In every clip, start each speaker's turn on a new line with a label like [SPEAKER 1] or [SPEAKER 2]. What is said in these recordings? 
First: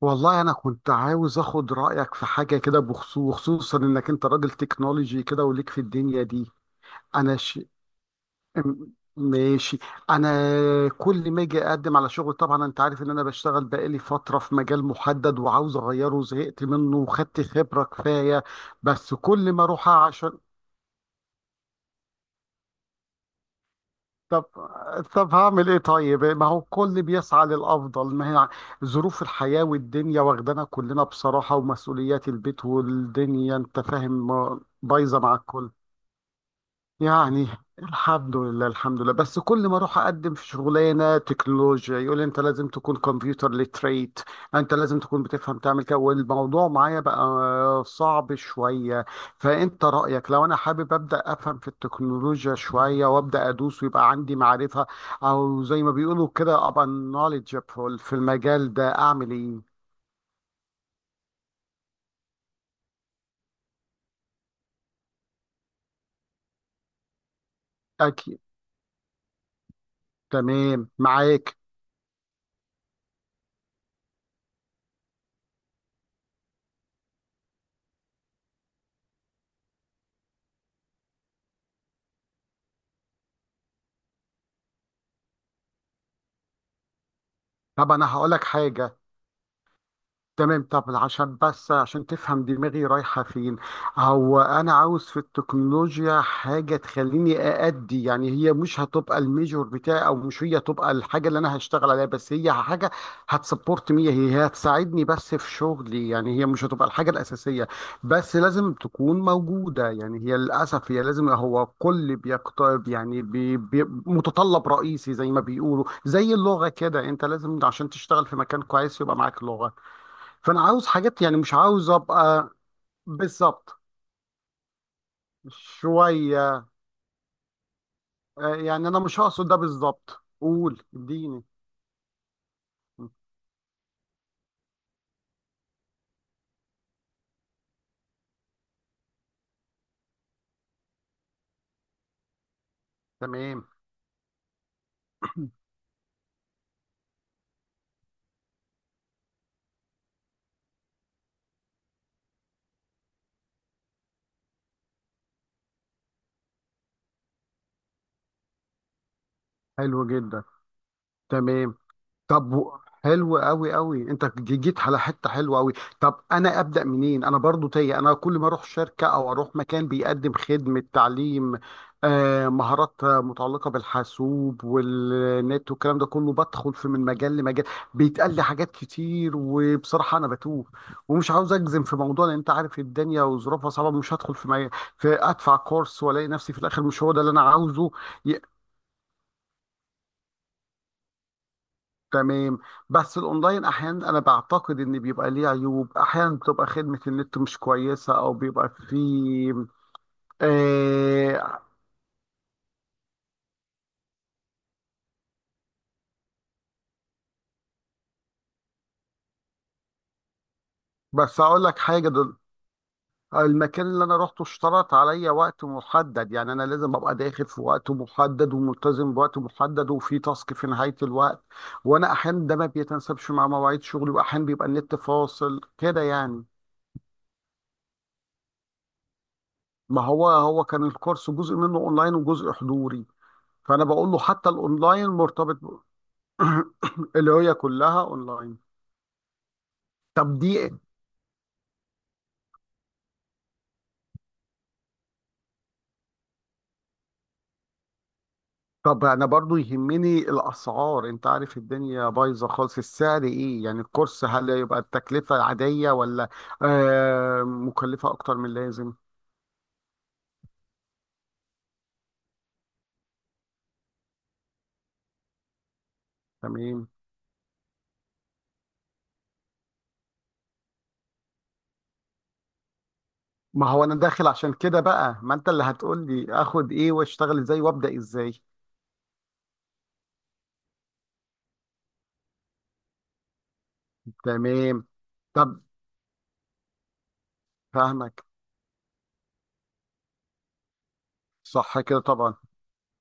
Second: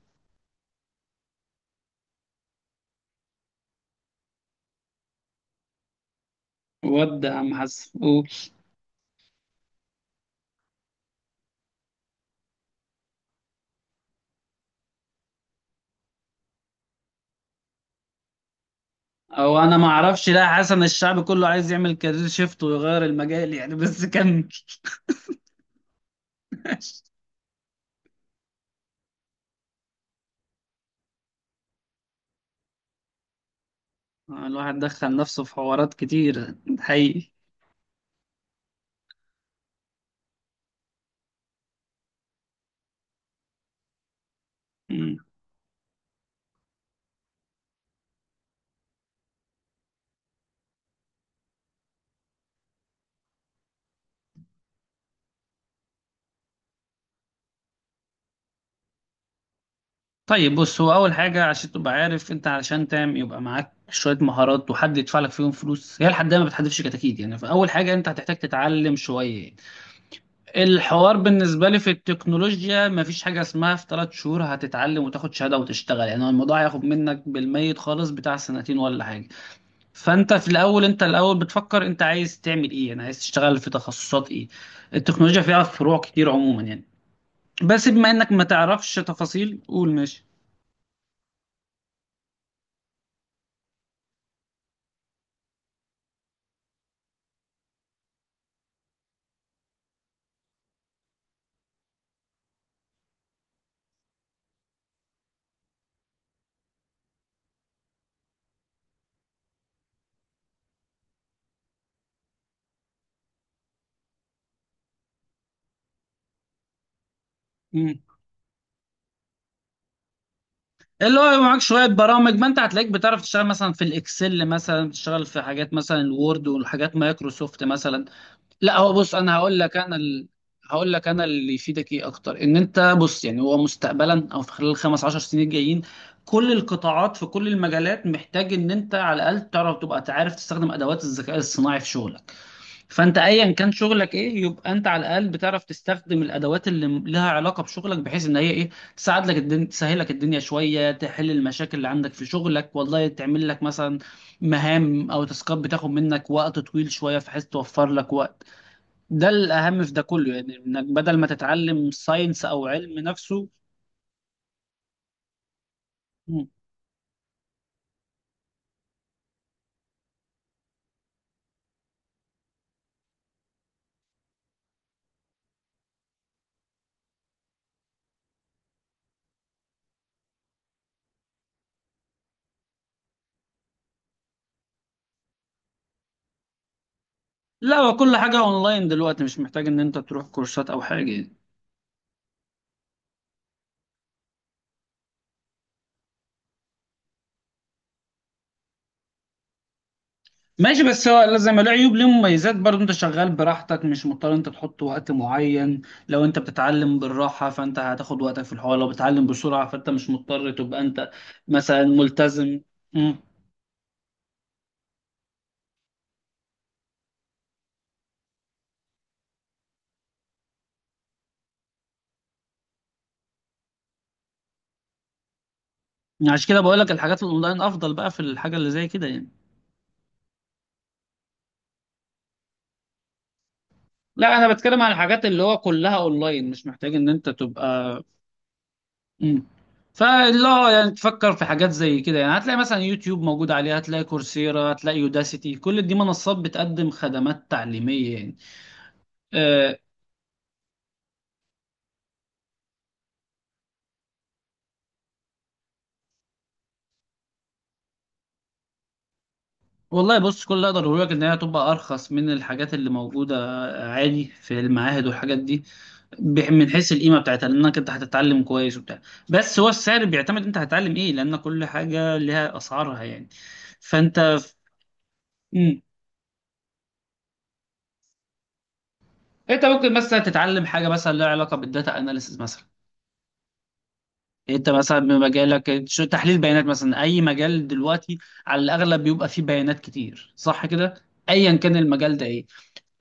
[SPEAKER 1] والله انا كنت عاوز اخد رايك في حاجه كده، بخصوص وخصوصا انك انت راجل تكنولوجي كده وليك في الدنيا دي.
[SPEAKER 2] ود يا
[SPEAKER 1] انا
[SPEAKER 2] عم
[SPEAKER 1] ش...
[SPEAKER 2] حسن، قول.
[SPEAKER 1] م- ماشي. انا كل ما اجي اقدم على شغل، طبعا انت عارف ان انا بشتغل بقالي فتره في مجال محدد وعاوز اغيره وزهقت منه وخدت خبره كفايه. بس كل
[SPEAKER 2] او
[SPEAKER 1] ما
[SPEAKER 2] انا ما
[SPEAKER 1] اروح
[SPEAKER 2] اعرفش،
[SPEAKER 1] عشان.
[SPEAKER 2] لا حسن الشعب كله عايز يعمل كارير شيفت ويغير المجال يعني، بس
[SPEAKER 1] طب
[SPEAKER 2] كمل.
[SPEAKER 1] طب هعمل ايه؟ طيب، ما هو الكل بيسعى للافضل. ما هي ظروف الحياه والدنيا واخدانا كلنا بصراحه، ومسؤوليات البيت والدنيا، انت فاهم،
[SPEAKER 2] الواحد دخل
[SPEAKER 1] بايظه مع
[SPEAKER 2] نفسه في
[SPEAKER 1] الكل،
[SPEAKER 2] حوارات كتير حقيقي.
[SPEAKER 1] يعني. الحمد لله، الحمد لله. بس كل ما اروح اقدم في شغلانه تكنولوجيا يقول لي: انت لازم تكون كمبيوتر ليتريت، انت لازم
[SPEAKER 2] مم.
[SPEAKER 1] تكون بتفهم تعمل كده، والموضوع معايا بقى صعب شويه. فانت رايك لو انا حابب ابدا افهم في التكنولوجيا شويه وابدا ادوس ويبقى عندي معرفه، او زي ما بيقولوا كده ابقى knowledgeable في المجال ده، اعمل ايه؟
[SPEAKER 2] طيب بص، هو اول حاجه عشان تبقى عارف، انت علشان تعمل يبقى معاك شويه مهارات وحد يدفع لك فيهم فلوس، هي لحد ما بتحدفش كتاكيد يعني. فاول حاجه انت هتحتاج
[SPEAKER 1] اكيد.
[SPEAKER 2] تتعلم شويه.
[SPEAKER 1] تمام
[SPEAKER 2] الحوار
[SPEAKER 1] معاك.
[SPEAKER 2] بالنسبة لي في التكنولوجيا مفيش حاجة اسمها في ثلاث شهور هتتعلم وتاخد شهادة وتشتغل يعني، هو الموضوع هياخد منك بالميت خالص بتاع سنتين ولا حاجة. فانت في الأول، انت الأول بتفكر انت عايز تعمل ايه، يعني عايز تشتغل في تخصصات ايه. التكنولوجيا فيها فروع كتير عموما يعني، بس
[SPEAKER 1] طب
[SPEAKER 2] بما
[SPEAKER 1] انا هقول
[SPEAKER 2] انك ما
[SPEAKER 1] لك
[SPEAKER 2] تعرفش
[SPEAKER 1] حاجه.
[SPEAKER 2] تفاصيل قول ماشي.
[SPEAKER 1] تمام. طب عشان، بس عشان تفهم دماغي رايحة فين. هو أنا عاوز في التكنولوجيا حاجة تخليني أأدي، يعني هي مش هتبقى الميجور بتاعي، أو مش هي هتبقى الحاجة اللي أنا هشتغل عليها، بس هي حاجة هتسبورت مي، هي هتساعدني بس في شغلي، يعني هي مش هتبقى الحاجة الأساسية، بس لازم تكون موجودة. يعني هي للأسف هي لازم، هو كل بيقترب، يعني بي متطلب رئيسي، زي ما بيقولوا، زي اللغة كده، أنت لازم عشان
[SPEAKER 2] مم.
[SPEAKER 1] تشتغل في مكان كويس يبقى معاك لغة. فانا عاوز
[SPEAKER 2] اللي
[SPEAKER 1] حاجات،
[SPEAKER 2] هو
[SPEAKER 1] يعني
[SPEAKER 2] يبقى
[SPEAKER 1] مش
[SPEAKER 2] معاك شوية
[SPEAKER 1] عاوز
[SPEAKER 2] برامج، ما
[SPEAKER 1] ابقى
[SPEAKER 2] انت هتلاقيك بتعرف تشتغل مثلا
[SPEAKER 1] بالظبط
[SPEAKER 2] في الاكسل، مثلا بتشتغل في حاجات مثلا الوورد
[SPEAKER 1] شويه.
[SPEAKER 2] والحاجات مايكروسوفت مثلا. لا
[SPEAKER 1] يعني
[SPEAKER 2] هو
[SPEAKER 1] انا
[SPEAKER 2] بص،
[SPEAKER 1] مش
[SPEAKER 2] انا
[SPEAKER 1] هقصد ده
[SPEAKER 2] هقول لك
[SPEAKER 1] بالظبط، قول
[SPEAKER 2] هقول لك انا
[SPEAKER 1] اديني.
[SPEAKER 2] اللي يفيدك ايه اكتر، ان انت بص يعني هو مستقبلا او في خلال الخمس عشر سنين الجايين كل القطاعات في كل المجالات محتاج ان انت على الاقل تعرف تبقى تعرف تستخدم ادوات الذكاء الصناعي في شغلك. فانت ايا
[SPEAKER 1] تمام.
[SPEAKER 2] كان شغلك ايه يبقى انت على الاقل بتعرف تستخدم الادوات اللي لها علاقه بشغلك، بحيث ان هي ايه، تساعد لك الدنيا، تسهل لك الدنيا شويه، تحل المشاكل اللي عندك في شغلك، والله تعمل لك مثلا مهام او تاسكات بتاخد منك وقت طويل شويه بحيث توفر لك وقت. ده الأهم في ده
[SPEAKER 1] حلو
[SPEAKER 2] كله
[SPEAKER 1] جدا.
[SPEAKER 2] يعني، إنك بدل ما
[SPEAKER 1] تمام.
[SPEAKER 2] تتعلم ساينس
[SPEAKER 1] طب
[SPEAKER 2] أو علم
[SPEAKER 1] حلو
[SPEAKER 2] نفسه.
[SPEAKER 1] قوي قوي. انت جيت على حته حلوه قوي. طب
[SPEAKER 2] مم.
[SPEAKER 1] انا ابدا منين؟ انا برضو تايه. انا كل ما اروح شركه او اروح مكان بيقدم خدمه تعليم، مهارات، متعلقه بالحاسوب والنت والكلام ده كله بدخل في من مجال لمجال. بيتقال لي حاجات كتير، وبصراحه انا بتوه، ومش عاوز اجزم في موضوع، لان انت عارف الدنيا وظروفها صعبه. مش هدخل في، في ادفع كورس والاقي نفسي في الاخر مش هو ده اللي انا
[SPEAKER 2] لا
[SPEAKER 1] عاوزه.
[SPEAKER 2] هو كل حاجة أونلاين دلوقتي، مش محتاج إن أنت تروح كورسات أو حاجة يعني.
[SPEAKER 1] تمام. بس الاونلاين احيانا انا بعتقد ان بيبقى ليه عيوب، احيانا بتبقى خدمة النت مش كويسة، او بيبقى فيه.
[SPEAKER 2] ماشي، بس هو لا زي
[SPEAKER 1] آه
[SPEAKER 2] ما له عيوب ليه مميزات برضه. أنت شغال براحتك، مش مضطر أنت تحط وقت معين. لو أنت بتتعلم بالراحة فأنت هتاخد وقتك في الحوار، لو بتتعلم بسرعة فأنت مش مضطر تبقى أنت
[SPEAKER 1] بس اقول لك
[SPEAKER 2] مثلا
[SPEAKER 1] حاجة، دول
[SPEAKER 2] ملتزم. مم.
[SPEAKER 1] المكان اللي انا رحته اشترط عليا وقت محدد، يعني انا لازم ابقى داخل في وقت محدد وملتزم بوقت محدد وفي تاسك في نهاية الوقت. وانا احيانا ده ما بيتناسبش مع مواعيد شغلي، واحيانا بيبقى النت فاصل كده، يعني.
[SPEAKER 2] عشان كده بقول لك الحاجات الأونلاين أفضل بقى في الحاجة اللي زي كده يعني.
[SPEAKER 1] ما هو كان الكورس جزء منه اونلاين وجزء حضوري، فانا بقول له
[SPEAKER 2] لا
[SPEAKER 1] حتى
[SPEAKER 2] أنا بتكلم عن
[SPEAKER 1] الاونلاين
[SPEAKER 2] الحاجات اللي
[SPEAKER 1] مرتبط.
[SPEAKER 2] هو كلها أونلاين، مش محتاج إن أنت
[SPEAKER 1] اللي هي كلها
[SPEAKER 2] تبقى.
[SPEAKER 1] اونلاين.
[SPEAKER 2] مم.
[SPEAKER 1] طب
[SPEAKER 2] فلا
[SPEAKER 1] دي،
[SPEAKER 2] يعني، تفكر في حاجات زي كده يعني، هتلاقي مثلا يوتيوب موجود عليه، هتلاقي كورسيرا، هتلاقي يوداسيتي، كل دي منصات بتقدم خدمات تعليمية يعني.
[SPEAKER 1] طب انا برضو
[SPEAKER 2] أه.
[SPEAKER 1] يهمني الاسعار. انت عارف الدنيا بايظه خالص، السعر ايه يعني الكورس؟ هل يبقى التكلفه عاديه، ولا مكلفه اكتر من اللازم؟
[SPEAKER 2] والله بص، كل اللي اقدر اقوله لك ان هي هتبقى ارخص من الحاجات اللي موجودة عادي في المعاهد والحاجات دي، من
[SPEAKER 1] تمام.
[SPEAKER 2] حيث القيمة بتاعتها، لانك انت هتتعلم كويس وبتاع. بس هو السعر بيعتمد انت هتتعلم ايه، لان كل حاجة لها اسعارها يعني.
[SPEAKER 1] ما هو انا داخل
[SPEAKER 2] فانت،
[SPEAKER 1] عشان كده بقى، ما انت اللي
[SPEAKER 2] مم،
[SPEAKER 1] هتقول لي اخد ايه واشتغل ازاي وابدا ازاي.
[SPEAKER 2] انت ممكن مثلا تتعلم حاجة مثلا لها علاقة بالداتا اناليسز مثلا. انت
[SPEAKER 1] تمام.
[SPEAKER 2] مثلا
[SPEAKER 1] طب
[SPEAKER 2] بمجالك شو تحليل بيانات، مثلا اي مجال دلوقتي
[SPEAKER 1] فاهمك.
[SPEAKER 2] على الاغلب بيبقى فيه بيانات كتير، صح كده؟ ايا كان
[SPEAKER 1] صح كده
[SPEAKER 2] المجال ده
[SPEAKER 1] طبعا.
[SPEAKER 2] ايه.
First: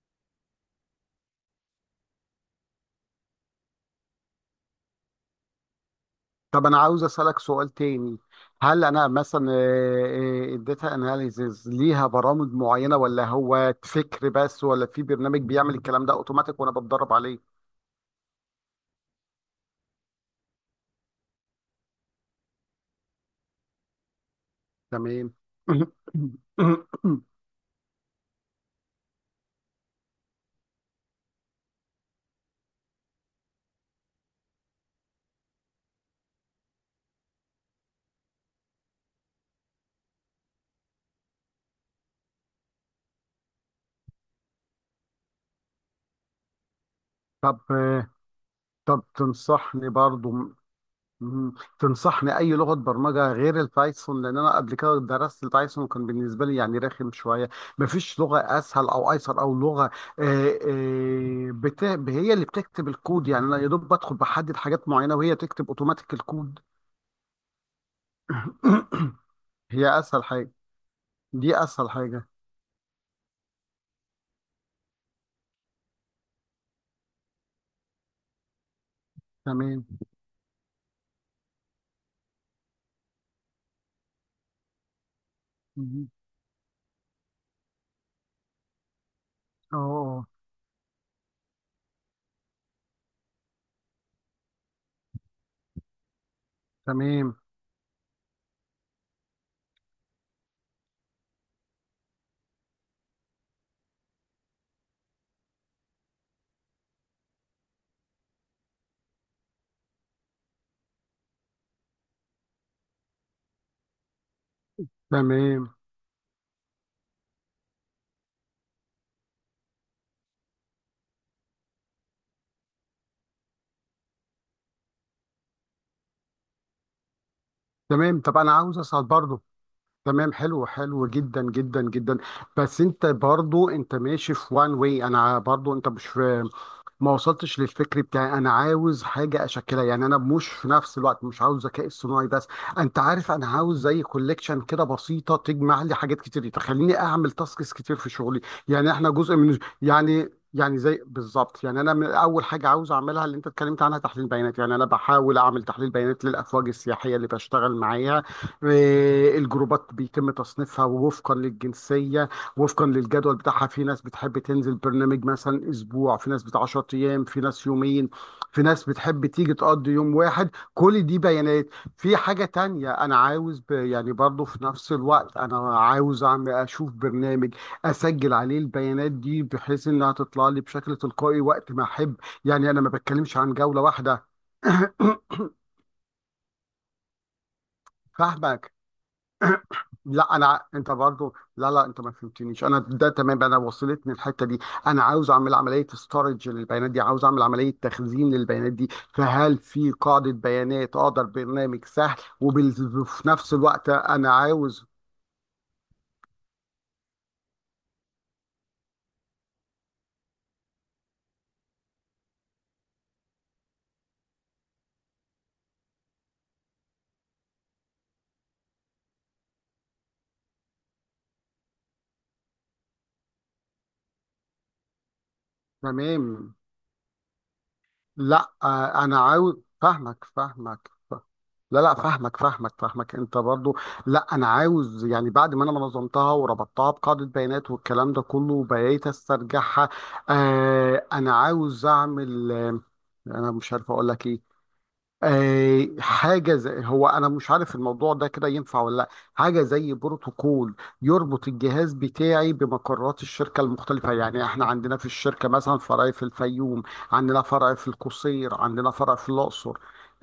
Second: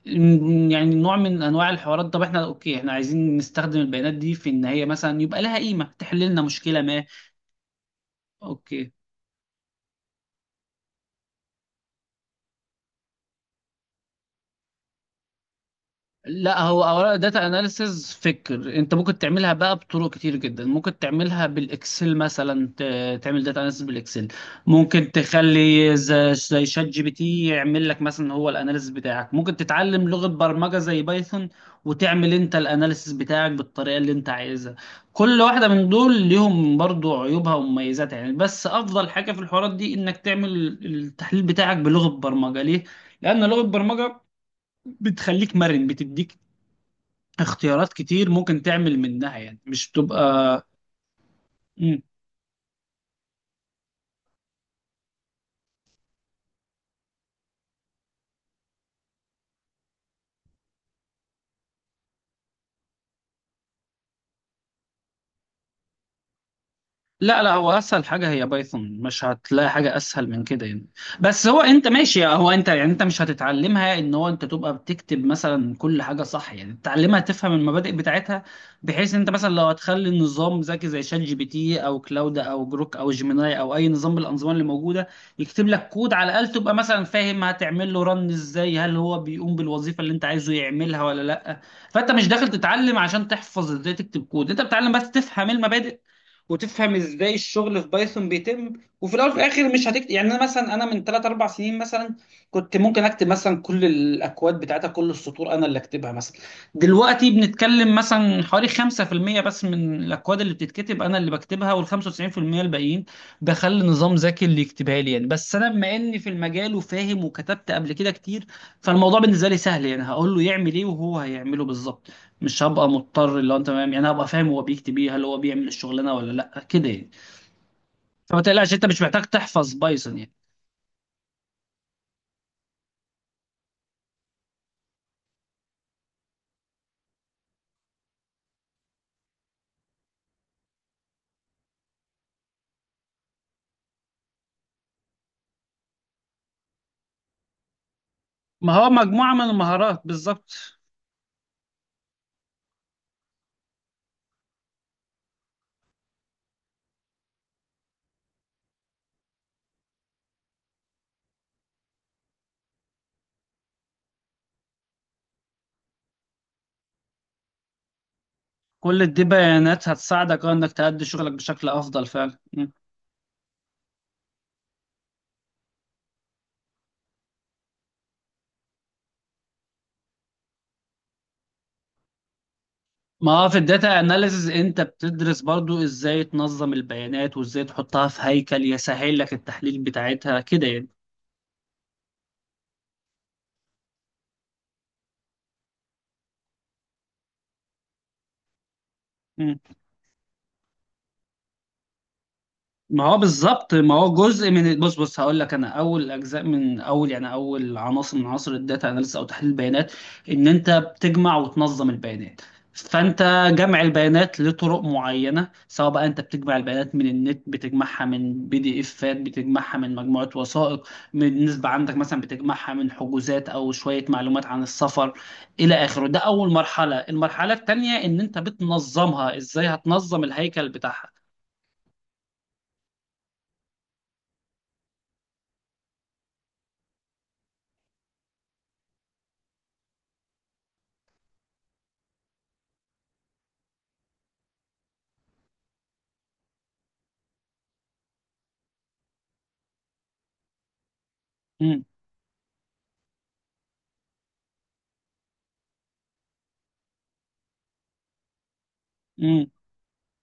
[SPEAKER 2] يعني نوع من انواع الحوارات. طب احنا اوكي، احنا عايزين نستخدم البيانات دي في ان هي مثلا يبقى لها قيمة تحل لنا
[SPEAKER 1] طب انا
[SPEAKER 2] مشكلة
[SPEAKER 1] عاوز
[SPEAKER 2] ما.
[SPEAKER 1] اسالك سؤال تاني. هل
[SPEAKER 2] اوكي.
[SPEAKER 1] انا مثلا، الداتا اناليزز ليها برامج معينه، ولا هو فكر بس، ولا في برنامج بيعمل الكلام ده اوتوماتيك
[SPEAKER 2] لا
[SPEAKER 1] وانا
[SPEAKER 2] هو
[SPEAKER 1] بتدرب
[SPEAKER 2] اولا داتا
[SPEAKER 1] عليه؟
[SPEAKER 2] اناليسز فكر، انت ممكن تعملها بقى بطرق كتير جدا، ممكن تعملها بالاكسل مثلا، تعمل داتا اناليسز بالاكسل، ممكن
[SPEAKER 1] تمام.
[SPEAKER 2] زي شات جي بي تي يعمل لك مثلا هو الاناليسز بتاعك، ممكن تتعلم لغة برمجة زي بايثون وتعمل انت الاناليسز بتاعك بالطريقة اللي انت عايزها. كل واحدة من دول ليهم برضو عيوبها ومميزاتها يعني، بس افضل حاجة في الحوارات دي انك تعمل التحليل بتاعك بلغة برمجة. ليه؟ لان لغة برمجة بتخليك مرن، بتديك
[SPEAKER 1] طب،
[SPEAKER 2] اختيارات كتير ممكن تعمل
[SPEAKER 1] طب
[SPEAKER 2] منها يعني،
[SPEAKER 1] تنصحني
[SPEAKER 2] مش
[SPEAKER 1] برضو.
[SPEAKER 2] بتبقى.
[SPEAKER 1] مم.
[SPEAKER 2] مم.
[SPEAKER 1] تنصحني اي لغه برمجه غير البايثون، لان انا قبل كده درست البايثون وكان بالنسبه لي يعني رخم شويه. مفيش لغه اسهل او ايسر، او لغه آه، آه، بت... هي اللي بتكتب الكود، يعني انا يا دوب بدخل بحدد حاجات معينه وهي تكتب اوتوماتيك الكود.
[SPEAKER 2] لا لا هو اسهل حاجه هي بايثون، مش هتلاقي حاجه
[SPEAKER 1] هي اسهل
[SPEAKER 2] اسهل من
[SPEAKER 1] حاجه.
[SPEAKER 2] كده يعني. بس
[SPEAKER 1] دي
[SPEAKER 2] هو انت
[SPEAKER 1] اسهل
[SPEAKER 2] ماشي،
[SPEAKER 1] حاجه.
[SPEAKER 2] هو انت يعني انت مش هتتعلمها ان هو انت تبقى بتكتب مثلا كل حاجه صح يعني، تتعلمها تفهم المبادئ بتاعتها بحيث انت مثلا لو
[SPEAKER 1] تمام.
[SPEAKER 2] هتخلي النظام ذكي زي شات جي بي تي او كلاود او جروك او جيميناي او اي نظام من الانظمه اللي موجوده يكتب لك
[SPEAKER 1] مم.
[SPEAKER 2] كود، على الاقل تبقى مثلا فاهم هتعمل له رن ازاي، هل هو بيقوم
[SPEAKER 1] اه
[SPEAKER 2] بالوظيفه اللي انت
[SPEAKER 1] آه.
[SPEAKER 2] عايزه يعملها ولا لا. فانت مش داخل تتعلم عشان تحفظ ازاي تكتب كود، انت بتتعلم بس تفهم المبادئ وتفهم ازاي
[SPEAKER 1] تمام،
[SPEAKER 2] الشغل في بايثون بيتم. وفي الاول وفي الاخر مش هتكتب يعني، انا مثلا من 3 4 سنين مثلا كنت ممكن اكتب مثلا كل الاكواد بتاعتها، كل السطور انا اللي اكتبها مثلا. دلوقتي بنتكلم مثلا حوالي 5% بس من الاكواد اللي بتتكتب انا اللي بكتبها، وال 95% الباقيين بخلي نظام ذكي اللي يكتبها لي يعني. بس انا
[SPEAKER 1] تمام،
[SPEAKER 2] بما اني في المجال وفاهم وكتبت قبل كده كتير، فالموضوع بالنسبه لي سهل يعني، هقول له يعمل ايه وهو هيعمله بالظبط. مش هبقى مضطر اللي هو انت تمام يعني، هبقى فاهم هو بيكتب ايه، هل هو بيعمل الشغلانه ولا لا كده يعني.
[SPEAKER 1] تمام. طب
[SPEAKER 2] فما
[SPEAKER 1] انا
[SPEAKER 2] تقلقش،
[SPEAKER 1] عاوز
[SPEAKER 2] انت مش
[SPEAKER 1] اسال
[SPEAKER 2] محتاج
[SPEAKER 1] برضو.
[SPEAKER 2] تحفظ بايثون يعني.
[SPEAKER 1] تمام، حلو، حلو جدا جدا جدا. بس انت برضو انت ماشي في وان واي، انا برضو، انت مش في، ما وصلتش للفكر بتاعي. انا عاوز حاجه اشكلها، يعني انا مش، في نفس الوقت مش عاوز ذكاء اصطناعي بس. انت عارف، انا عاوز زي كوليكشن كده بسيطه، تجمع لي حاجات كتير، تخليني اعمل تاسكس كتير في شغلي.
[SPEAKER 2] ما هو
[SPEAKER 1] يعني احنا
[SPEAKER 2] مجموعه
[SPEAKER 1] جزء
[SPEAKER 2] من
[SPEAKER 1] من،
[SPEAKER 2] المهارات
[SPEAKER 1] يعني
[SPEAKER 2] بالظبط.
[SPEAKER 1] يعني زي بالظبط، يعني انا من اول حاجه عاوز اعملها اللي انت اتكلمت عنها تحليل بيانات. يعني انا بحاول اعمل تحليل بيانات للافواج السياحيه اللي بشتغل معاها. الجروبات بيتم تصنيفها، ووفقا للجنسية، وفقا للجدول بتاعها، في ناس بتحب تنزل برنامج مثلا أسبوع، في ناس بتاع 10 أيام، في ناس يومين، في ناس
[SPEAKER 2] كل دي
[SPEAKER 1] بتحب تيجي
[SPEAKER 2] بيانات
[SPEAKER 1] تقضي يوم
[SPEAKER 2] هتساعدك،
[SPEAKER 1] واحد.
[SPEAKER 2] اه، انك تأدي
[SPEAKER 1] كل دي
[SPEAKER 2] شغلك
[SPEAKER 1] بيانات.
[SPEAKER 2] بشكل افضل
[SPEAKER 1] في
[SPEAKER 2] فعلا.
[SPEAKER 1] حاجة
[SPEAKER 2] مم.
[SPEAKER 1] تانية أنا عاوز، يعني برضو في نفس الوقت أنا عاوز أعمل، أشوف برنامج أسجل عليه البيانات دي بحيث إنها تطلع لي بشكل تلقائي وقت ما أحب. يعني أنا ما
[SPEAKER 2] ما
[SPEAKER 1] بتكلمش
[SPEAKER 2] هو
[SPEAKER 1] عن
[SPEAKER 2] في
[SPEAKER 1] جولة
[SPEAKER 2] الداتا
[SPEAKER 1] واحدة.
[SPEAKER 2] اناليسز انت بتدرس برضو ازاي تنظم البيانات وازاي تحطها في هيكل
[SPEAKER 1] فاهمك.
[SPEAKER 2] يسهل لك التحليل
[SPEAKER 1] لا
[SPEAKER 2] بتاعتها
[SPEAKER 1] انا،
[SPEAKER 2] كده يعني.
[SPEAKER 1] انت برضو لا لا، انت ما فهمتنيش، انا ده تمام، انا وصلتني الحته دي. انا عاوز اعمل عمليه ستورج للبيانات دي، عاوز اعمل عمليه تخزين للبيانات دي. فهل في قاعده بيانات اقدر؟ برنامج سهل،
[SPEAKER 2] ما هو
[SPEAKER 1] وفي نفس
[SPEAKER 2] بالظبط،
[SPEAKER 1] الوقت
[SPEAKER 2] ما هو
[SPEAKER 1] انا
[SPEAKER 2] جزء من،
[SPEAKER 1] عاوز.
[SPEAKER 2] بص بص هقول لك انا، اول اجزاء من اول يعني اول عناصر من عناصر الداتا اناليسيس او تحليل البيانات، ان انت بتجمع وتنظم البيانات. فانت، جمع البيانات لطرق معينه، سواء بقى انت بتجمع البيانات من النت، بتجمعها من بي دي افات، بتجمعها من مجموعه وثائق من نسبه عندك مثلا، بتجمعها من حجوزات او شويه معلومات عن السفر الى اخره. ده اول
[SPEAKER 1] تمام.
[SPEAKER 2] مرحله. المرحله الثانيه ان انت
[SPEAKER 1] لا، انا
[SPEAKER 2] بتنظمها،
[SPEAKER 1] عاوز.
[SPEAKER 2] ازاي هتنظم
[SPEAKER 1] فاهمك،
[SPEAKER 2] الهيكل
[SPEAKER 1] فاهمك.
[SPEAKER 2] بتاعها.
[SPEAKER 1] لا، لا، فاهمك، فاهمك، فاهمك، انت برضو. لا انا عاوز، يعني بعد ما انا نظمتها وربطتها بقاعدة بيانات والكلام ده كله وبقيت استرجعها، انا عاوز اعمل، انا مش عارف اقول لك ايه. حاجة زي، هو أنا مش عارف الموضوع ده كده ينفع ولا لأ، حاجة زي بروتوكول يربط الجهاز بتاعي بمقرات الشركة المختلفة. يعني إحنا عندنا في الشركة مثلا فرع في الفيوم، عندنا فرع في القصير، عندنا فرع في
[SPEAKER 2] مم.
[SPEAKER 1] الأقصر،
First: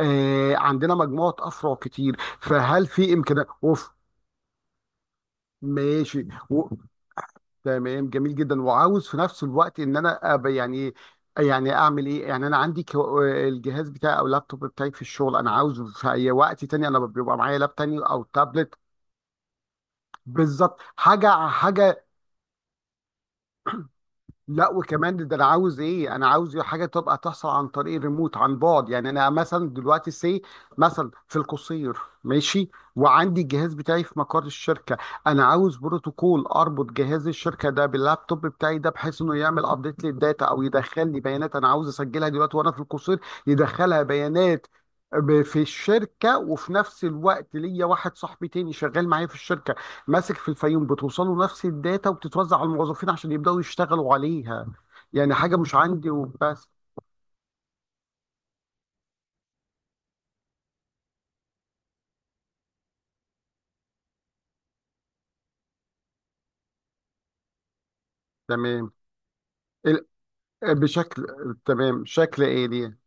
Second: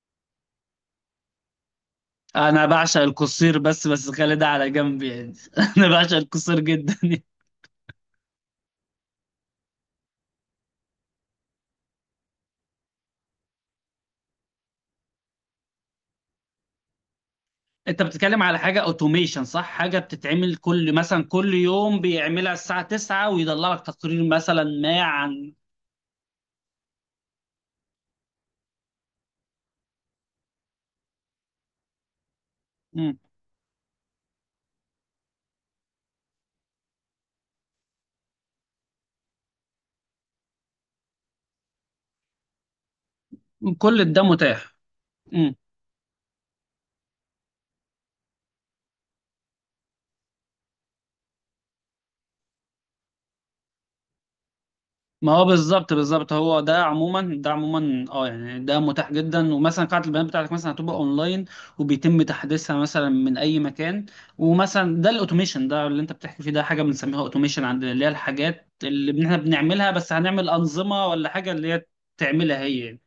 [SPEAKER 1] عندنا مجموعة أفرع كتير.
[SPEAKER 2] انا
[SPEAKER 1] فهل
[SPEAKER 2] بعشق
[SPEAKER 1] في إمكانية
[SPEAKER 2] القصير، بس
[SPEAKER 1] أوف؟
[SPEAKER 2] بس خلي ده على جنب يعني. انا بعشق
[SPEAKER 1] ماشي.
[SPEAKER 2] القصير جدا.
[SPEAKER 1] تمام، جميل جدا. وعاوز في نفس الوقت ان انا أبقى يعني إيه، يعني اعمل ايه. يعني انا عندي الجهاز بتاعي او اللابتوب بتاعي في الشغل، انا عاوزه في اي وقت تاني انا بيبقى معايا لاب تاني
[SPEAKER 2] انت
[SPEAKER 1] او
[SPEAKER 2] بتتكلم على
[SPEAKER 1] تابلت.
[SPEAKER 2] حاجه اوتوميشن، صح؟ حاجه بتتعمل
[SPEAKER 1] بالظبط،
[SPEAKER 2] كل، مثلا
[SPEAKER 1] حاجه
[SPEAKER 2] كل يوم
[SPEAKER 1] حاجه.
[SPEAKER 2] بيعملها الساعه 9 ويطلع لك تقرير مثلا
[SPEAKER 1] لا،
[SPEAKER 2] ما
[SPEAKER 1] وكمان ده انا
[SPEAKER 2] عن.
[SPEAKER 1] عاوز ايه، انا عاوز حاجه تبقى تحصل عن طريق الريموت عن بعد. يعني انا مثلا دلوقتي سي مثلا في القصير، ماشي،
[SPEAKER 2] مم.
[SPEAKER 1] وعندي الجهاز بتاعي في مقر الشركه. انا عاوز بروتوكول اربط جهاز الشركه ده باللابتوب بتاعي ده، بحيث انه يعمل ابديت للداتا او يدخل لي بيانات انا عاوز اسجلها دلوقتي وانا في القصير، يدخلها
[SPEAKER 2] كل ده
[SPEAKER 1] بيانات
[SPEAKER 2] متاح.
[SPEAKER 1] في الشركه. وفي نفس الوقت ليا واحد صاحبي تاني شغال معايا في الشركه ماسك في الفيوم، بتوصله نفس الداتا وبتتوزع على الموظفين عشان يبدأوا يشتغلوا عليها،
[SPEAKER 2] ما
[SPEAKER 1] يعني
[SPEAKER 2] هو
[SPEAKER 1] حاجة مش
[SPEAKER 2] بالظبط
[SPEAKER 1] عندي
[SPEAKER 2] بالظبط، هو
[SPEAKER 1] وبس.
[SPEAKER 2] ده عموما، اه يعني ده متاح جدا. ومثلا قاعة البيانات بتاعتك مثلا هتبقى اونلاين وبيتم تحديثها مثلا من اي مكان. ومثلا ده الاوتوميشن ده اللي انت بتحكي فيه، ده حاجة بنسميها اوتوميشن، عند اللي هي الحاجات
[SPEAKER 1] تمام،
[SPEAKER 2] اللي احنا بنعملها
[SPEAKER 1] ال-
[SPEAKER 2] بس هنعمل انظمة
[SPEAKER 1] بشكل،
[SPEAKER 2] ولا حاجة اللي هي
[SPEAKER 1] تمام شكل
[SPEAKER 2] تعملها
[SPEAKER 1] آلي،
[SPEAKER 2] هي.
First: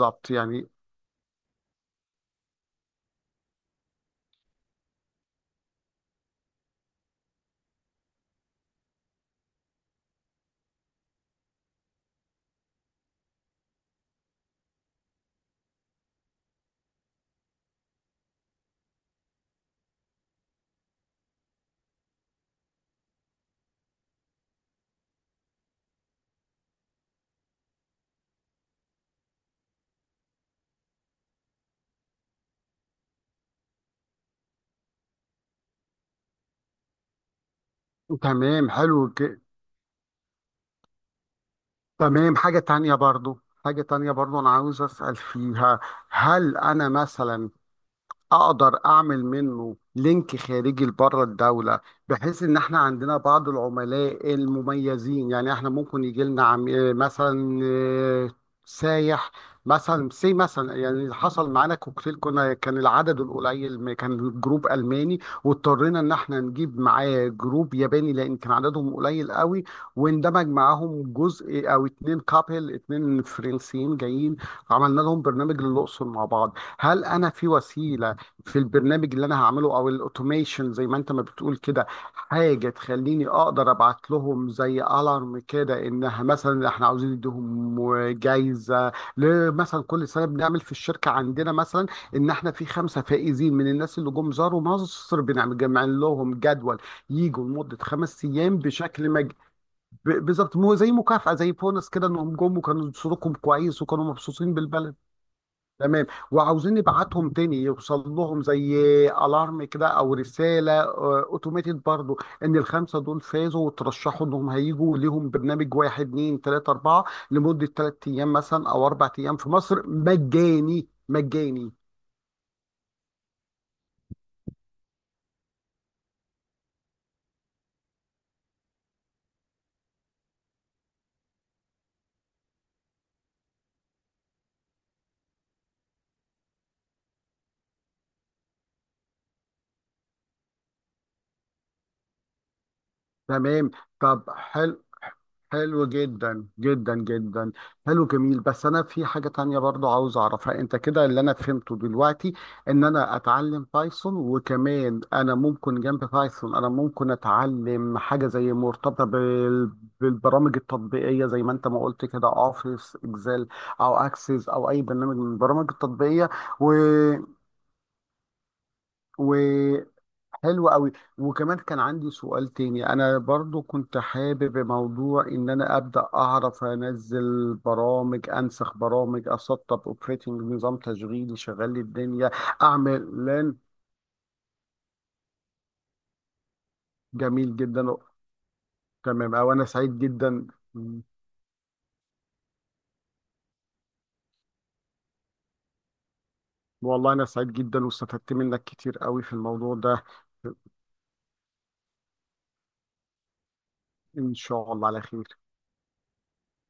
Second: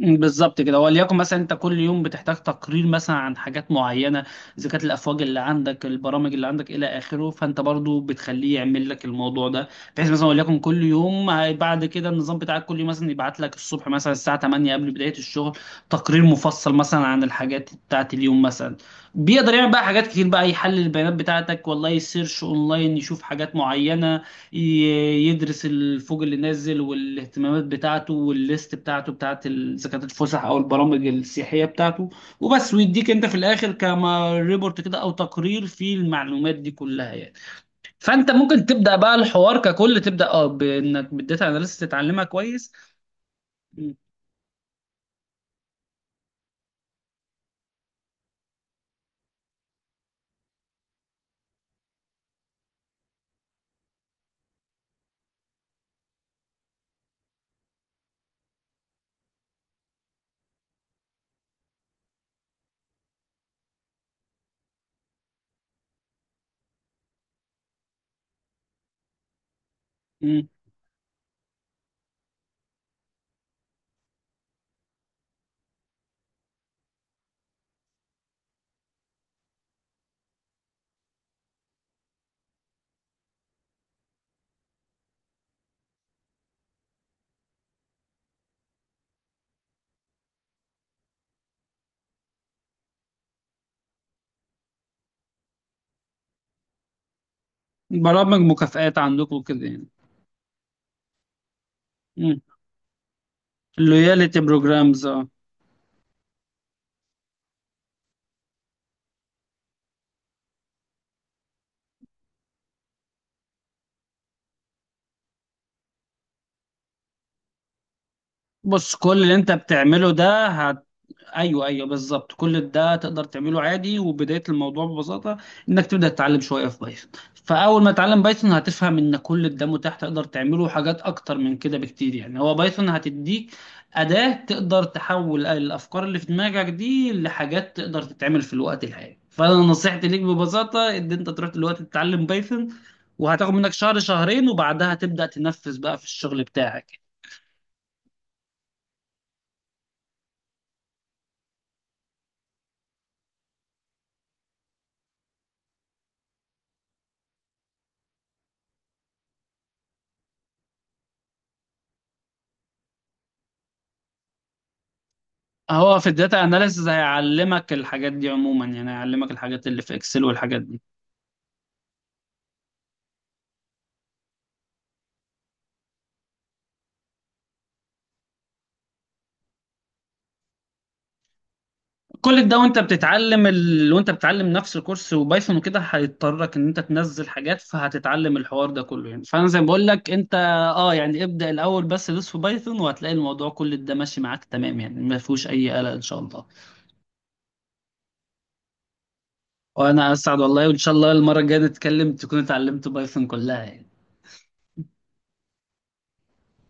[SPEAKER 2] بالظبط
[SPEAKER 1] يعني.
[SPEAKER 2] كده. وليكن مثلا انت كل يوم بتحتاج تقرير مثلا عن حاجات معينه، اذا كانت الافواج اللي عندك، البرامج اللي عندك، الى اخره، فانت برضو بتخليه يعمل لك الموضوع ده، بحيث مثلا وليكن كل يوم بعد كده النظام بتاعك كل يوم مثلا يبعت لك الصبح مثلا الساعه 8 قبل بدايه الشغل تقرير مفصل مثلا عن الحاجات بتاعت اليوم مثلا. بيقدر يعمل بقى حاجات كتير بقى، يحلل البيانات بتاعتك، والله يسيرش اونلاين يشوف حاجات معينه، يدرس الفوج اللي نازل والاهتمامات بتاعته والليست بتاعته بتاعت اذا كانت الفسح او البرامج السياحيه بتاعته، وبس ويديك انت في الاخر كما ريبورت كده او تقرير فيه المعلومات دي كلها يعني. فانت
[SPEAKER 1] تمام،
[SPEAKER 2] ممكن تبدا
[SPEAKER 1] حلو
[SPEAKER 2] بقى الحوار ككل، تبدا اه بانك بالداتا اناليسيس تتعلمها
[SPEAKER 1] تمام. حاجة
[SPEAKER 2] كويس.
[SPEAKER 1] تانية برضو، حاجة
[SPEAKER 2] م-
[SPEAKER 1] تانية برضو أنا عاوز أسأل فيها. هل أنا مثلا اقدر اعمل منه لينك خارجي لبره الدوله، بحيث ان احنا عندنا بعض العملاء المميزين؟ يعني احنا ممكن يجي لنا عم... آه، مثلا، سايح، مثلا سي مثلا. يعني حصل معانا كوكتيل، كنا كان العدد القليل، ما كان جروب الماني واضطرينا ان احنا نجيب معاه جروب ياباني لان كان عددهم قليل قوي،
[SPEAKER 2] م.
[SPEAKER 1] واندمج معاهم جزء، او اتنين كابل، اتنين فرنسيين جايين، عملنا لهم برنامج للاقصر مع بعض. هل انا في وسيله، في البرنامج اللي انا هعمله او الاوتوميشن زي ما انت ما بتقول كده، حاجه تخليني اقدر ابعت لهم زي الارم كده، انها مثلا احنا عاوزين نديهم جايزه؟ مثلا كل سنه بنعمل في الشركه عندنا مثلا ان احنا في 5 فائزين من الناس اللي جم زاروا مصر، بنعمل جمع لهم جدول يجوا لمده خمس
[SPEAKER 2] برامج
[SPEAKER 1] ايام
[SPEAKER 2] مكافآت
[SPEAKER 1] بشكل
[SPEAKER 2] عندكم وكده يعني.
[SPEAKER 1] بالظبط، مو زي مكافاه، زي بونس كده، انهم جم وكانوا صوتكم كويس وكانوا
[SPEAKER 2] لويالتي
[SPEAKER 1] مبسوطين بالبلد.
[SPEAKER 2] بروجرامز اه.
[SPEAKER 1] تمام، وعاوزين نبعتهم تاني، يوصل لهم زي الارم كده او رساله اوتوماتيد برضو، ان الخمسه دول فازوا وترشحوا انهم هيجوا ليهم برنامج 1 2 3 4، لمده 3 ايام مثلا او
[SPEAKER 2] بص
[SPEAKER 1] اربع
[SPEAKER 2] كل اللي
[SPEAKER 1] ايام في
[SPEAKER 2] انت
[SPEAKER 1] مصر،
[SPEAKER 2] بتعمله ده،
[SPEAKER 1] مجاني،
[SPEAKER 2] ايوه
[SPEAKER 1] مجاني.
[SPEAKER 2] ايوه بالظبط، كل ده تقدر تعمله عادي. وبدايه الموضوع ببساطه انك تبدا تتعلم شويه في بايثون. فاول ما تتعلم بايثون هتفهم ان كل ده متاح، تقدر تعمله حاجات اكتر من كده بكتير يعني، هو بايثون هتديك اداه تقدر تحول الافكار اللي في دماغك دي لحاجات تقدر تتعمل في الوقت الحالي. فانا نصيحتي ليك ببساطه، ان انت تروح دلوقتي تتعلم بايثون، وهتاخد
[SPEAKER 1] تمام،
[SPEAKER 2] منك شهر
[SPEAKER 1] طب،
[SPEAKER 2] شهرين
[SPEAKER 1] حلو،
[SPEAKER 2] وبعدها تبدا تنفذ
[SPEAKER 1] حلو
[SPEAKER 2] بقى في
[SPEAKER 1] جدا
[SPEAKER 2] الشغل
[SPEAKER 1] جدا
[SPEAKER 2] بتاعك.
[SPEAKER 1] جدا، حلو، جميل. بس انا في حاجة تانية برضو عاوز اعرفها. انت كده، اللي انا فهمته دلوقتي ان انا اتعلم بايثون، وكمان انا ممكن جنب بايثون انا ممكن اتعلم حاجة زي مرتبطة بالبرامج التطبيقية، زي ما انت ما قلت كده، اوفيس اكسل، او اكسس، او اي برنامج من البرامج
[SPEAKER 2] هو في
[SPEAKER 1] التطبيقية.
[SPEAKER 2] الداتا اناليسز هيعلمك الحاجات دي عموما يعني، هيعلمك
[SPEAKER 1] و...
[SPEAKER 2] الحاجات اللي في اكسل والحاجات
[SPEAKER 1] حلو
[SPEAKER 2] دي.
[SPEAKER 1] قوي. وكمان كان عندي سؤال تاني، انا برضو كنت حابب موضوع، ان انا ابدا اعرف انزل برامج، انسخ برامج، اسطب اوبريتنج، نظام تشغيلي شغال لي الدنيا،
[SPEAKER 2] كل ده وانت
[SPEAKER 1] اعمل
[SPEAKER 2] بتتعلم
[SPEAKER 1] لان.
[SPEAKER 2] وانت بتتعلم نفس الكورس وبايثون وكده، هيضطرك ان انت تنزل
[SPEAKER 1] جميل
[SPEAKER 2] حاجات
[SPEAKER 1] جدا.
[SPEAKER 2] فهتتعلم الحوار ده كله يعني.
[SPEAKER 1] تمام.
[SPEAKER 2] فانا
[SPEAKER 1] او
[SPEAKER 2] زي
[SPEAKER 1] انا
[SPEAKER 2] ما بقول
[SPEAKER 1] سعيد
[SPEAKER 2] لك، انت
[SPEAKER 1] جدا.
[SPEAKER 2] اه يعني ابدأ الاول، بس دوس في بايثون وهتلاقي الموضوع كل ده ماشي معاك تمام يعني، ما فيهوش اي قلق ان شاء الله.
[SPEAKER 1] والله انا سعيد جدا واستفدت منك كتير قوي في الموضوع ده.
[SPEAKER 2] وانا اسعد والله، وان شاء الله المرة الجاية نتكلم تكون اتعلمت بايثون كلها يعني.
[SPEAKER 1] ان شاء الله على خير.